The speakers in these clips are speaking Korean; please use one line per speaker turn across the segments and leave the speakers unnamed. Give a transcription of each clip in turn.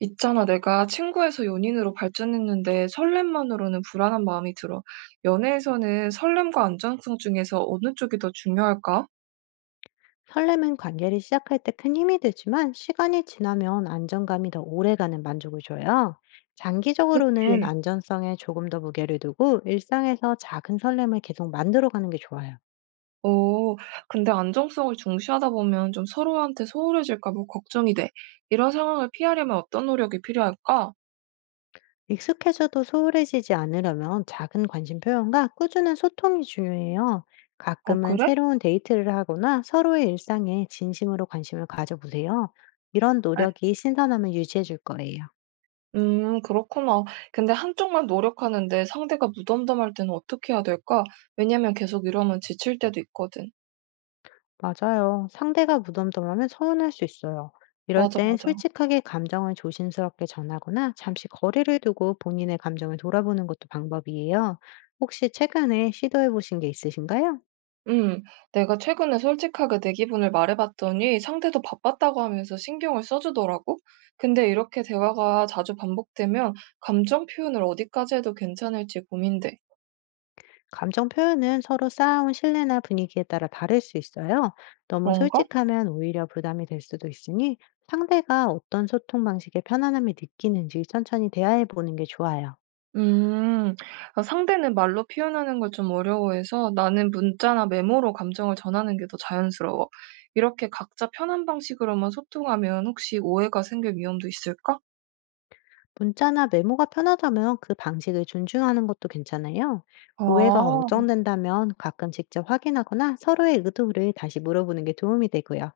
있잖아, 내가 친구에서 연인으로 발전했는데 설렘만으로는 불안한 마음이 들어. 연애에서는 설렘과 안정성 중에서 어느 쪽이 더 중요할까?
설렘은 관계를 시작할 때 큰 힘이 되지만 시간이 지나면 안정감이 더 오래가는 만족을 줘요. 장기적으로는
그치?
안전성에 조금 더 무게를 두고 일상에서 작은 설렘을 계속 만들어가는 게 좋아요.
어, 근데 안정성을 중시하다 보면 좀 서로한테 소홀해질까 뭐 걱정이 돼. 이런 상황을 피하려면 어떤 노력이 필요할까?
익숙해져도 소홀해지지 않으려면 작은 관심 표현과 꾸준한 소통이 중요해요.
아,
가끔은
그래?
새로운 데이트를 하거나 서로의 일상에 진심으로 관심을 가져보세요. 이런
알-
노력이 신선함을 유지해 줄 거예요.
그렇구나. 근데 한쪽만 노력하는데 상대가 무덤덤할 때는 어떻게 해야 될까? 왜냐면 계속 이러면 지칠 때도 있거든.
맞아요. 상대가 무덤덤하면 서운할 수 있어요. 이럴
맞아,
땐
맞아.
솔직하게 감정을 조심스럽게 전하거나 잠시 거리를 두고 본인의 감정을 돌아보는 것도 방법이에요. 혹시 최근에 시도해 보신 게 있으신가요?
음, 내가 최근에 솔직하게 내 기분을 말해봤더니 상대도 바빴다고 하면서 신경을 써주더라고. 근데 이렇게 대화가 자주 반복되면 감정 표현을 어디까지 해도 괜찮을지 고민돼.
감정 표현은 서로 쌓아온 신뢰나 분위기에 따라 다를 수 있어요. 너무
그런가?
솔직하면 오히려 부담이 될 수도 있으니 상대가 어떤 소통 방식에 편안함이 느끼는지 천천히 대화해 보는 게 좋아요.
음, 아, 상대는 말로 표현하는 걸 좀 어려워해서 나는 문자나 메모로 감정을 전하는 게 더 자연스러워. 이렇게 각자 편한 방식으로만 소통하면 혹시 오해가 생길 위험도 있을까?
문자나 메모가 편하다면 그 방식을 존중하는 것도 괜찮아요. 오해가
아.
걱정된다면 가끔 직접 확인하거나 서로의 의도를 다시 물어보는 게 도움이 되고요.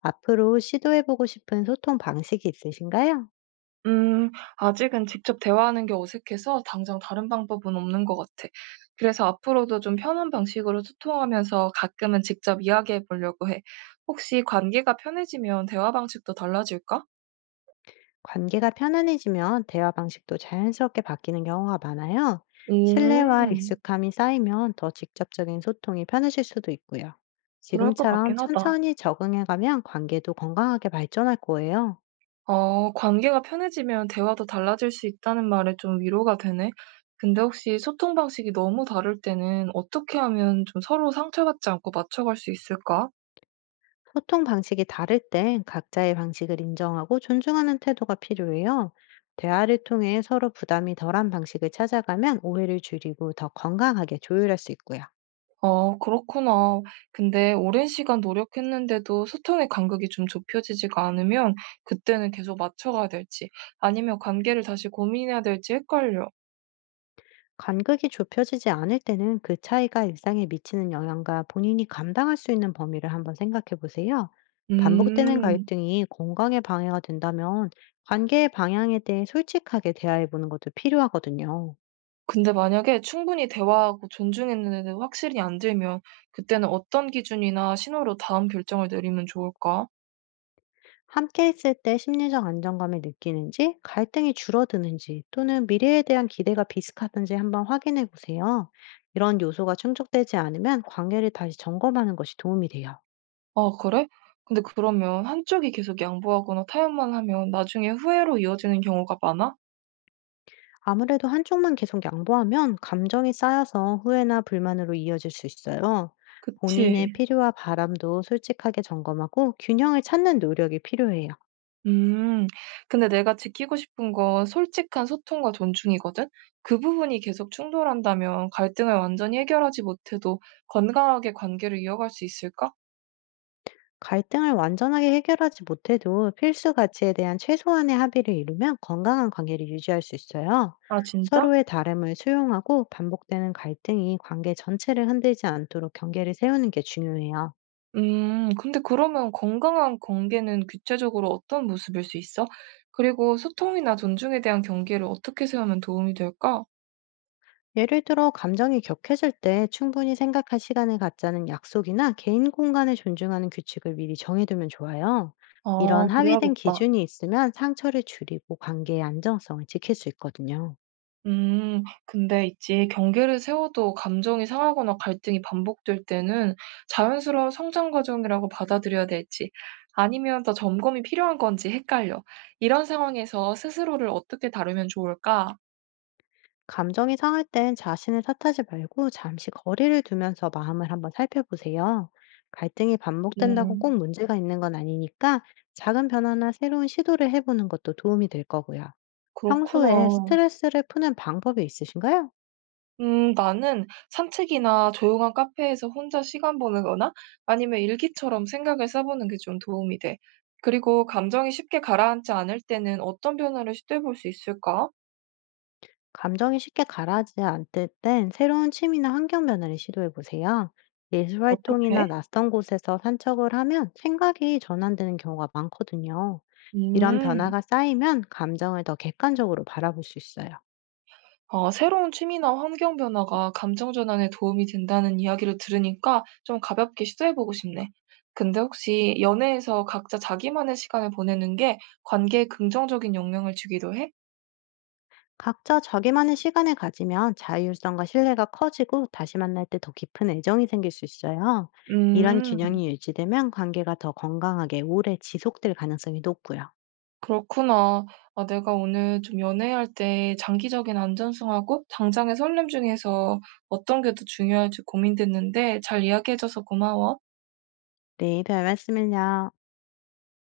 앞으로 시도해보고 싶은 소통 방식이 있으신가요?
음 아직은 직접 대화하는 게 어색해서 당장 다른 방법은 없는 것 같아. 그래서 앞으로도 좀 편한 방식으로 소통하면서 가끔은 직접 이야기해 보려고 해. 혹시 관계가 편해지면 대화 방식도 달라질까?
관계가 편안해지면 대화 방식도 자연스럽게 바뀌는 경우가 많아요. 신뢰와
음,
익숙함이 쌓이면 더 직접적인 소통이 편해질 수도 있고요.
그럴 것
지금처럼
같긴 하다.
천천히 적응해가면 관계도 건강하게 발전할 거예요.
관계가 편해지면 대화도 달라질 수 있다는 말에 좀 위로가 되네. 근데 혹시 소통 방식이 너무 다를 때는 어떻게 하면 좀 서로 상처받지 않고 맞춰갈 수 있을까?
소통 방식이 다를 땐 각자의 방식을 인정하고 존중하는 태도가 필요해요. 대화를 통해 서로 부담이 덜한 방식을 찾아가면 오해를 줄이고 더 건강하게 조율할 수 있고요.
그렇구나. 근데 오랜 시간 노력했는데도 소통의 간극이 좀 좁혀지지가 않으면 그때는 계속 맞춰가야 될지 아니면 관계를 다시 고민해야 될지 헷갈려.
간극이 좁혀지지 않을 때는 그 차이가 일상에 미치는 영향과 본인이 감당할 수 있는 범위를 한번 생각해 보세요. 반복되는
음,
갈등이 건강에 방해가 된다면 관계의 방향에 대해 솔직하게 대화해 보는 것도 필요하거든요.
근데 만약에 충분히 대화하고 존중했는데도 확실히 안 들면 그때는 어떤 기준이나 신호로 다음 결정을 내리면 좋을까?
함께 있을 때 심리적 안정감을 느끼는지, 갈등이 줄어드는지, 또는 미래에 대한 기대가 비슷하든지 한번 확인해 보세요. 이런 요소가 충족되지 않으면 관계를 다시 점검하는 것이 도움이 돼요.
아, 그래? 근데 그러면 한쪽이 계속 양보하거나 타협만 하면 나중에 후회로 이어지는 경우가 많아?
아무래도 한쪽만 계속 양보하면 감정이 쌓여서 후회나 불만으로 이어질 수 있어요.
그치.
본인의 필요와 바람도 솔직하게 점검하고 균형을 찾는 노력이 필요해요.
음. 근데 내가 지키고 싶은 건 솔직한 소통과 존중이거든? 그 부분이 계속 충돌한다면 갈등을 완전히 해결하지 못해도 건강하게 관계를 이어갈 수 있을까?
갈등을 완전하게 해결하지 못해도 필수 가치에 대한 최소한의 합의를 이루면 건강한 관계를 유지할 수 있어요.
아, 진짜?
서로의 다름을 수용하고 반복되는 갈등이 관계 전체를 흔들지 않도록 경계를 세우는 게 중요해요.
근데 그러면 건강한 관계는 구체적으로 어떤 모습일 수 있어? 그리고 소통이나 존중에 대한 경계를 어떻게 세우면 도움이 될까?
예를 들어, 감정이 격해질 때 충분히 생각할 시간을 갖자는 약속이나 개인 공간을 존중하는 규칙을 미리 정해두면 좋아요. 이런
아,
합의된
그래야겠다.
기준이 있으면 상처를 줄이고 관계의 안정성을 지킬 수 있거든요.
음. 근데 있지 경계를 세워도 감정이 상하거나 갈등이 반복될 때는 자연스러운 성장 과정이라고 받아들여야 될지 아니면 더 점검이 필요한 건지 헷갈려. 이런 상황에서 스스로를 어떻게 다루면 좋을까?
감정이 상할 땐 자신을 탓하지 말고 잠시 거리를 두면서 마음을 한번 살펴보세요. 갈등이 반복된다고
음.
꼭 문제가 있는 건 아니니까 작은 변화나 새로운 시도를 해보는 것도 도움이 될 거고요. 평소에
그렇구나.
스트레스를 푸는 방법이 있으신가요?
나는 산책이나 조용한 카페에서 혼자 시간 보내거나 아니면 일기처럼 생각을 써보는 게 좀 도움이 돼. 그리고 감정이 쉽게 가라앉지 않을 때는 어떤 변화를 시도해 볼 수 있을까?
감정이 쉽게 가라앉지 않을 땐 새로운 취미나 환경 변화를 시도해 보세요. 예술
어떻게?
활동이나 낯선 곳에서 산책을 하면 생각이 전환되는 경우가 많거든요. 이런
음,
변화가 쌓이면 감정을 더 객관적으로 바라볼 수 있어요.
아, 새로운 취미나 환경 변화가 감정 전환에 도움이 된다는 이야기를 들으니까 좀 가볍게 시도해보고 싶네. 근데 혹시 연애에서 각자 자기만의 시간을 보내는 게 관계에 긍정적인 영향을 주기도 해?
각자 자기만의 시간을 가지면 자율성과 신뢰가 커지고 다시 만날 때 더 깊은 애정이 생길 수 있어요. 이런
음,
균형이 유지되면 관계가 더 건강하게 오래 지속될 가능성이 높고요.
그렇구나. 아, 내가 오늘 좀 연애할 때 장기적인 안전성하고 당장의 설렘 중에서 어떤 게 더 중요할지 고민됐는데 잘 이야기해줘서 고마워.
네, 별 말씀을요.